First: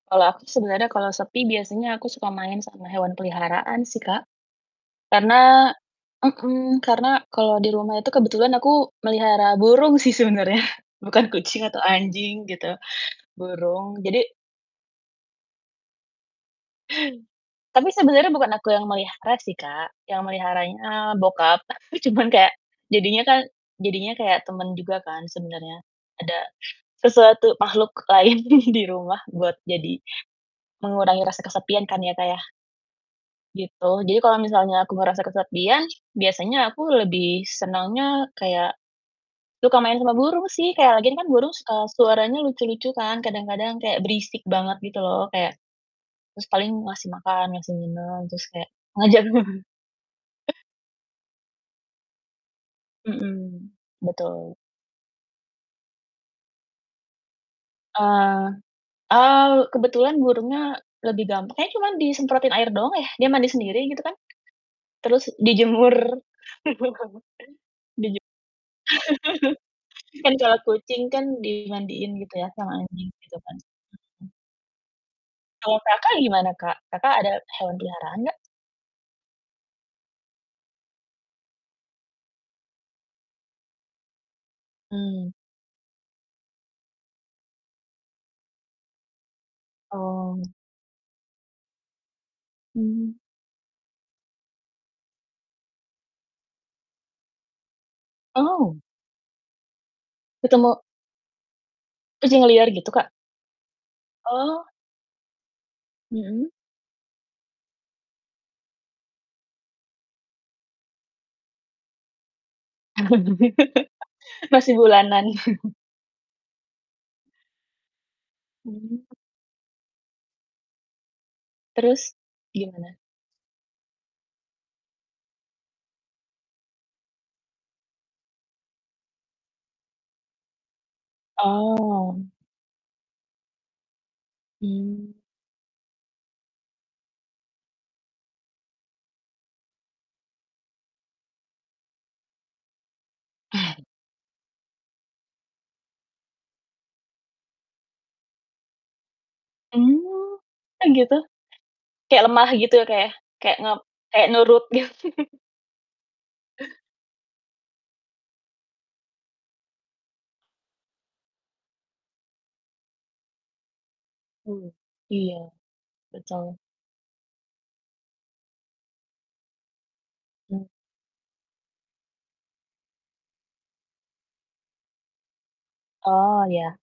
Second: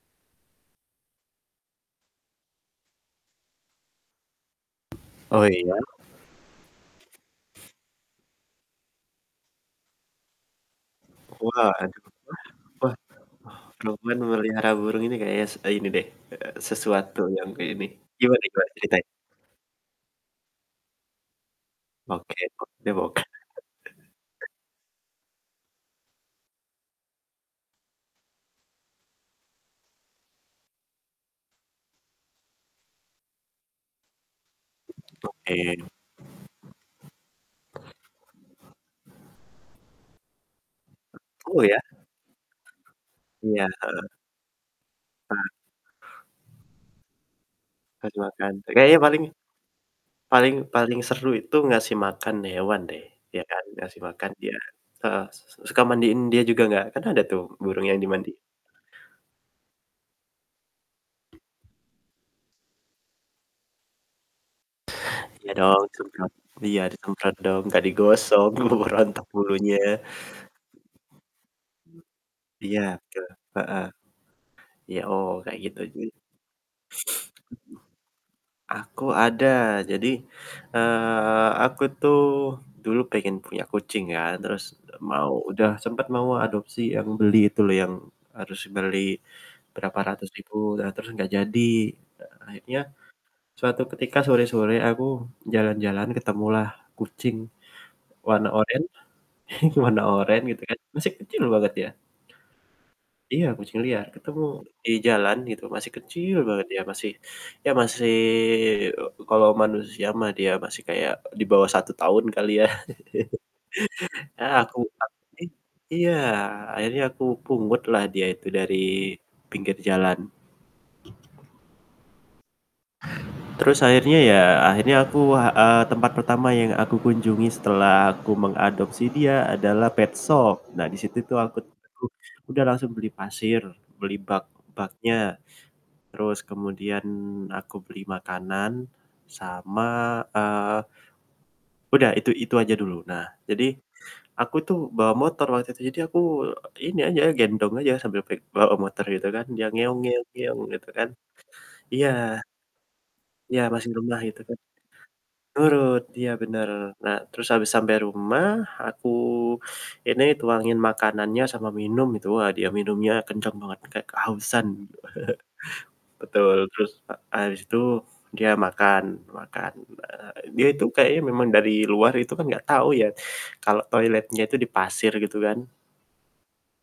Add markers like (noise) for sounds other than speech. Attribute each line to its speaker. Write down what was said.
Speaker 1: Kalau aku sebenarnya kalau sepi biasanya aku suka main sama hewan peliharaan sih Kak.
Speaker 2: Oh,
Speaker 1: Karena
Speaker 2: iya.
Speaker 1: mmm, karena kalau di rumah itu kebetulan aku melihara burung sih sebenarnya bukan kucing
Speaker 2: Wah
Speaker 1: atau
Speaker 2: wah
Speaker 1: anjing gitu,
Speaker 2: wah
Speaker 1: burung,
Speaker 2: perempuan
Speaker 1: jadi
Speaker 2: memelihara burung ini kayak s ini deh, eee, sesuatu yang kek ini
Speaker 1: Tapi sebenarnya
Speaker 2: gimana
Speaker 1: bukan aku
Speaker 2: gimana
Speaker 1: yang
Speaker 2: ceritain?
Speaker 1: melihara sih Kak, yang meliharanya, bokap. Aku cuman
Speaker 2: Oke,
Speaker 1: kayak,
Speaker 2: oke, oke.
Speaker 1: jadinya kan, jadinya kayak
Speaker 2: (chuckles)
Speaker 1: temen juga kan sebenarnya, ada sesuatu makhluk lain di di rumah buat jadi mengurangi rasa kesepian kan ya Kak ya. Gitu, jadi kalau misalnya aku merasa
Speaker 2: Oke.
Speaker 1: kesepian, biasanya aku lebih senangnya kayak suka main sama burung sih, kayak lagi kan burung
Speaker 2: Oh,
Speaker 1: suka
Speaker 2: ya?
Speaker 1: suaranya lucu-lucu kan,
Speaker 2: Iya,
Speaker 1: kadang-kadang kayak
Speaker 2: heeh.
Speaker 1: berisik banget gitu loh,
Speaker 2: Ah.
Speaker 1: kayak paling ngasih makan, ngasih
Speaker 2: Kasih
Speaker 1: minum, terus
Speaker 2: makan,
Speaker 1: kayak
Speaker 2: kayaknya
Speaker 1: ngajak
Speaker 2: paling
Speaker 1: burung
Speaker 2: paling paling seru itu ngasih makan hewan deh, iya kan?
Speaker 1: Hmm,
Speaker 2: Ngasih makan dia,
Speaker 1: betul.
Speaker 2: heeh, s s suka mandiin dia juga nggak? Kan ada tuh burung yang dimandi.
Speaker 1: Eee, oh, kebetulan burungnya lebih gampang, kayak cuma disemprotin air doang ya, dia mandi sendiri gitu kan, terus
Speaker 2: Iya
Speaker 1: di
Speaker 2: dong,
Speaker 1: jemur.
Speaker 2: semprot. Iya,
Speaker 1: (laughs)
Speaker 2: semprot dong, nggak
Speaker 1: di je
Speaker 2: digosok keburu rontok bulunya.
Speaker 1: (laughs) man kalau kucing kan dimandiin gitu ya, sama
Speaker 2: Iya,
Speaker 1: anjing,
Speaker 2: betul,
Speaker 1: gitu kan,
Speaker 2: heeh.
Speaker 1: mmm.
Speaker 2: Iya, oh, kayak
Speaker 1: Kalau
Speaker 2: gitu. (sniffs)
Speaker 1: Kakak gimana, Kak? Kakak ada hewan peliharaan nggak?
Speaker 2: Aku ada, jadi, eee, aku tuh dulu pengen punya kucing ya, terus mau
Speaker 1: Hmm.
Speaker 2: udah sempet mau adopsi yang beli itu loh yang harus beli berapa ratus
Speaker 1: Oh.
Speaker 2: ribu ternya terus nggak jadi. E akhirnya
Speaker 1: Hmm.
Speaker 2: suatu ketika, sore-sore, aku jalan-jalan ketemulah kucing warna oren,
Speaker 1: Oh.
Speaker 2: (chuckles) warna oren gitu kan,
Speaker 1: Ketemu?
Speaker 2: masih kecil banget ya.
Speaker 1: Kucing liar gitu, Kak?
Speaker 2: Iya, kucing liar, ketemu
Speaker 1: Oh.
Speaker 2: dijalan gitu, masih kecil
Speaker 1: Hmm.
Speaker 2: banget, dia masih, ya masih e kalau manusia mah dia masih kayak dibawah 1 tahun kali ya,
Speaker 1: (chuckles)
Speaker 2: (chuckles) ah,
Speaker 1: Masih
Speaker 2: aku
Speaker 1: bulanan. (chuckles)
Speaker 2: iya akhirnya aku aku pungutlah dia itu dari
Speaker 1: Hmm.
Speaker 2: pinggir jalan.
Speaker 1: Terus, gimana?
Speaker 2: Terus akhirnya, ya, akhirnya aku, heeh, tempat pertama yang aku kunjungi setelah aku mengadopsi dia adalah petshop, nah disitu tuh aku tuh
Speaker 1: Oh.
Speaker 2: udah langsung beli pasir, beli bak
Speaker 1: Hmm.
Speaker 2: baknya, terus kemudian aku beli makanan sama, eee udah itu itu aja dulu. Nah jadi,
Speaker 1: Eh.
Speaker 2: aku tuh bawa motor waktu itu, jadi aku ini aja, gendong aja sambil pe bawa motor gitu kan, dia
Speaker 1: Hmm, kan
Speaker 2: gitu kan.
Speaker 1: gitu,
Speaker 2: Iya.
Speaker 1: kayak lemah gitu, ya Kak ya, kayak
Speaker 2: Iya
Speaker 1: ngep
Speaker 2: masih rumlah
Speaker 1: kayak
Speaker 2: itu kan.
Speaker 1: nurut git (chuckles)
Speaker 2: Nurut. Iya, bener. Nah terus abis sampe rumah, aku (sucks teeth) ini tuangin makanannya sama minum gitu, wah dia minumnya kenceng banget, kayak kehausan.
Speaker 1: Hmm, iya,
Speaker 2: (chuckles) Betul,
Speaker 1: betul.
Speaker 2: terus e habis itu, dia makan, makan. E
Speaker 1: Hmm.
Speaker 2: dia itu kayaknya memang dari luar itu kan gak tau ya kalau toiletnya itu di pasir, gitu kan.
Speaker 1: Oh, iya.